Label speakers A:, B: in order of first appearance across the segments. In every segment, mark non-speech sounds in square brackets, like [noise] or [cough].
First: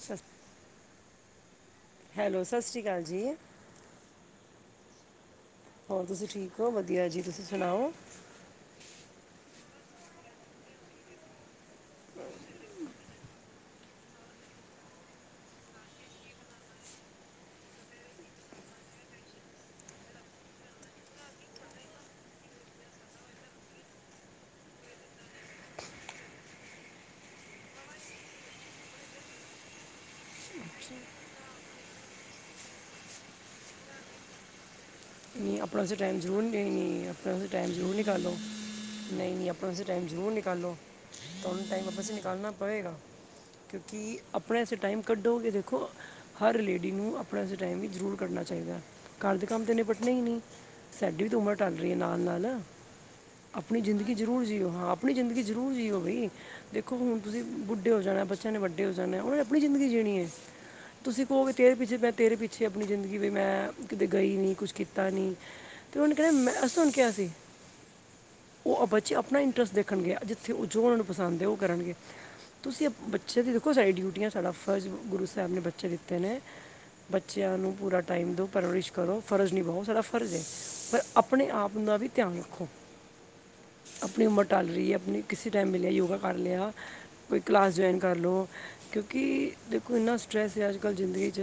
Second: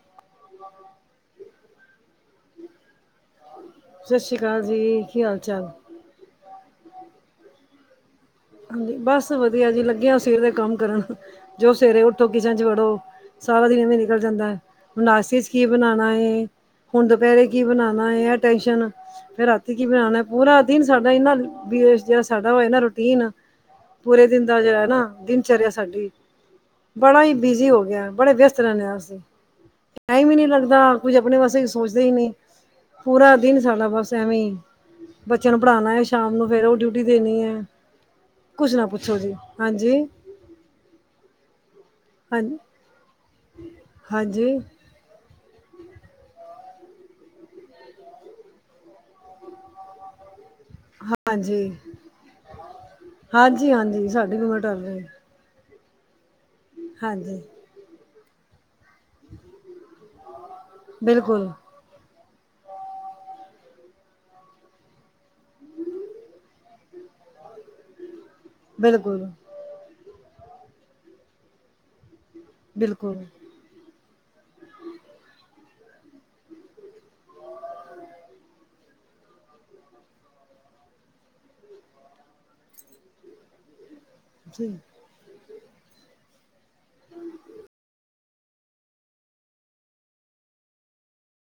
A: ਸਸ, ਹੈਲੋ, ਸਤਿ ਸ਼੍ਰੀ ਅਕਾਲ ਜੀ।
B: ਸਤਿ ਸ਼੍ਰੀ ਅਕਾਲ ਜੀ, ਕੀ ਹਾਲ-ਚਾਲ।
A: ਹੋਰ ਤੁਸੀਂ ਠੀਕ ਹੋ। ਵਧੀਆ ਜੀ, ਤੁਸੀਂ ਸੁਣਾਓ।
B: ਹਾਂਜੀ, ਬਸ ਵਧੀਆ ਜੀ ਲੱਗੇ ਆਂ ਸਵੇਰ ਦੇ ਕੰਮ ਕਰਨ ਜੋ ਸਵੇਰੇ ਉੱਠੋ ਕਿਚਨ ਚ ਵੜੋ ਸਾਰਾ ਦਿਨ ਏਵੇਂ ਨਿਕਲ ਜਾਂਦਾ ਐ, ਹੁਣ ਨਾਸਤੇ ਚ ਕੀ ਬਣਾਣਾ ਐਂ। ਹੁਣ ਦੁਪਹਿਰੇ ਕੀ ਬਣਾਣਾ, ਏ ਟੈਂਸ਼ਨ ਫਿਰ ਰਾਤੀ ਕੀ ਬਣਾਣਾ। ਪੂਰਾ ਦਿਨ ਸਾਡਾ ਇਹ ਨਾਂ ਬੀ ਸ ਜੇੜਾ ਸਾਡਾ ਵੋ ਏ ਨਾਂ ਰੂਟੀਨ ਪੂਰੇ ਦਿਨ ਦਾ ਜੋ ਐ ਨਾ, ਦਿਨਚਰਿਆ ਸਾਡੀ। ਬੜਾ ਈ ਬਿਜੀ ਹੋ ਗਿਆ। ਬੜੇ ਵਿਅਸਤ ਰੈਣੇ ਆਂ ਅਸੀਂ। ਟਾਈਮ ਈ ਨੀਂ ਲੱਗਦਾ। ਕੁੱਝ ਆਪਣੇ ਵਾਸਤੇ ਕ ਸੋਚਦੇ ਈ ਨੀਂ। ਪੂਰਾ ਦਿਨ ਸਾਡਾ ਬਸ ਐਵੇਂ ਈ
A: ਆਪਣੇ ਵਾਸਤੇ ਟਾਈਮ ਜ਼ਰੂਰੀ
B: ਡਿਊਟੀ
A: ਨਈਂ, ਆਪਣੇ
B: ਦੇਣੀ
A: ਵਾਸਤੇ
B: ਹੈ
A: ਟਾਈਮ ਜ਼ਰੂਰ ਨਿਕਾਲੋ।
B: ਕੁਛ ਨਾ ਪੁੱਛੋ ਜੀ
A: ਨਈ ਨਈਂ, ਆਪਣੇ ਵਾਸਤੇ
B: ਹਾਂਜੀ
A: ਟਾਈਮ ਜ਼ਰੂਰ ਨਿਕਾਲੋ। ਤੁਹਨੂੰ ਟਾਈਮ ਵਾਪਸ ਈ
B: ਹਾਂ
A: ਨਿਕਾਲਣਾ ਪੜੇਗਾ ਕਿਉਂਕਿ
B: ਹਾਂਜੀ
A: ਆਪਣੇ ਆਸ ਟਾਈਮ ਕੱਢੋਗੇ। ਦੇਖੋ ਹਰ ਲੇਡੀ ਨੂੰ ਆਪਣੇ ਆਸਤੇ ਟਾਈਮ ਵੀ ਜ਼ਰੂਰ ਕੱਢਣਾ ਚਾਈਦਾ, ਘਰ ਦੇ ਕੰਮ ਤੇ ਨਿਪੜਦੇ ਈ ਨਈਂ। ਸੈਡੀ ਵੀ ਤੇ ਉਮਰ
B: ਹਾਂਜੀ
A: ਟੱਲ ਰੀ ਐ ਨਾਲ-ਨਾਲ।
B: ਹਾਂਜੀ
A: ਆਪਣੀ
B: ਹਾਂਜੀ
A: ਜ਼ਿੰਦਗੀ
B: ਸਾਡੀ ਵੀ
A: ਜ਼ਰੂਰ
B: ਉਮਰ
A: ਜੀਓ
B: ਟਲ
A: ਹਾਂ,
B: ਰਹੀ
A: ਆਪਣੀ ਜ਼ਿੰਦਗੀ ਜ਼ਰੂਰ ਜੀਓ ਬਾਈ। ਦੇਖੋ, ਹੁਣ
B: ਹਾਂਜੀ
A: ਤੁਸੀਂ ਬੁੱਢੇ ਹੋ ਜਾਣਾ, ਬੱਚਿਆਂ ਨੇ ਵੱਡੇ ਹੋ ਜਾਣੇ, ਉਹਨੇ ਆਪਣੀ ਜ਼ਿੰਦਗੀ ਜੀਣੀ ਹੈ। ਤੁਸੀਂ
B: ਬਿਲਕੁਲ
A: ਕਹੋਗੇ, ਤੇਰੇ ਪਿੱਛੇ ਮੈਂ ਤੇਰੇ ਪਿੱਛੇ ਆਪਣੀ ਜ਼ਿੰਦਗੀ ਵੀ ਮੈਂ ਕਿਤੇ ਗਈ ਨਹੀਂ ਕੁਛ ਕੀਤਾ ਨਹੀਂ। ਅਤੇ ਉਹਨੇ ਕਿਹਾ ਮੈਂ ਅਸੀੇ ਕਿਹਾ ਸੀ ਉਹ ਬੱਚੇ
B: ਬਿਲਕੁਲ
A: ਆਪਣਾ ਇੰਟਰਸਟ ਦੇਖ ਰਖਣਗੇ, ਜਿੱਥੇ ਉਹ ਜੋ ਉਹਨਾਂ ਨੂੰ ਪਸੰਦ ਹੈ, ਉਹ ਕਰਨਗੇ ਤੁਸੀਂ
B: ਬਿਲਕੁਲ
A: ਬੱਚੇ ਦੀ ਦੇਖੋ, ਸਾਡੀਆਂ ਡਿਊਟੀਆਂ ਸਾਡਾ ਫਰਜ਼ ਗੁਰੂ ਸਾਹਿਬ ਨੇ ਬੱਚੇ ਦਿੱਤੇ ਨੇ। ਬੱਚਿਆਂ ਨੂੰ ਪੂਰਾ ਟਾਈਮ ਦੋ ਪਰਵਰਿਸ਼ ਕਰੋ, ਫਰਜ਼ ਨਿਭਾਓ ਸਾਡਾ ਫਰਜ ਏ, ਪਰ ਆਪਣੇ ਆਪ ਦਾ ਵੀ ਧਿਆਨ ਰੱਖੋ। ਆਪਣੀ ਉਮਰ ਠੱਲ
B: ਜੀ
A: ਰਹੀ ਹੈ। ਆਪਣੀ ਕਿਸੇ ਟਾਈਮ ਮਿਲਿਆ ਯੋਗਾ ਕਰ ਲਿਆ। ਕੋਈ ਕਲਾਸ ਜਾਇਨ ਕਰ ਲਓ, ਕਿਉਂਕਿ ਦੇਖੋ ਇੰਨਾ ਸਟਟਰੈੱਸ ਹੈ ਅੱਜ ਕੱਲ ਜ਼ਿੰਦਗੀ 'ਚ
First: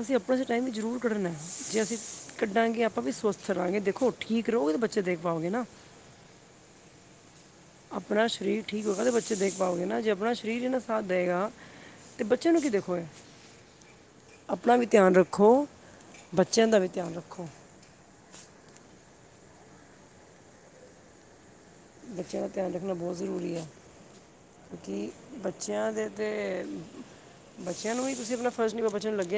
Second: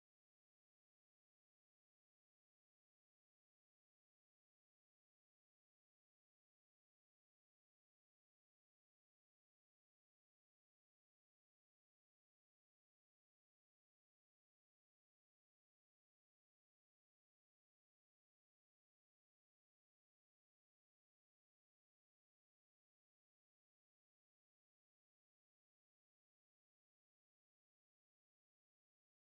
A: ਅਸੀਂ ਆਪਣਾ ਟਾਈਮ ਵੀ ਜ਼ਰੂਰ ਕੱਢਨਾ, ਜੇ ਅਸੀਂ ਕੱਢਾਂਗੇ, ਆਪਾਂ ਵੀ ਸਵਸਥ ਰਹਾਂਗੇ ਦੇਖੋ ਠੀਕ ਰਹੋਗੇ ਬੱਚੇ ਦੇਖ ਪਾਓਗੇ ਨਾ
B: [unintelligible]
A: ਆਪਣਾ ਸਰੀਰ ਠੀਕ ਹੋਏਗਾ, ਤਾਂ ਬੱਚੇ ਦੇਖ ਪਾਓਗੇ ਨਾ ਜੇ ਆਪਣਾ ਸਰੀਰ ਇਹ ਨਾ ਸਾਥ ਦੇਵੇਗਾ। ਤੇ ਬੱਚਿਆਂ ਨੂੰ ਕੀ ਦੇਖੋਗੇ? ਆਪਣਾ ਵੀ ਧਿਆਨ ਰੱਖੋ, ਬੱਚਿਆਂ ਦਾ ਵੀ ਧਿਆਨ ਰੱਖੋ। ਬੱਚਿਆਂ ਦਾ ਧਿਆਨ ਰੱਖਣਾ ਬਹੁਤ ਜ਼ਰੂਰੀ ਹੈ। ਕੀ ਬੱਚਿਆਂ ਦੇ ਤਾਂ ਬੱਚਿਆਂ ਨੂੰ ਵੀ ਤੁਸੀਂ ਆਪਣਾ ਫਰਜ ਨਿਭਾ ਬਚਣ ਲੱਗੇ ਨੇ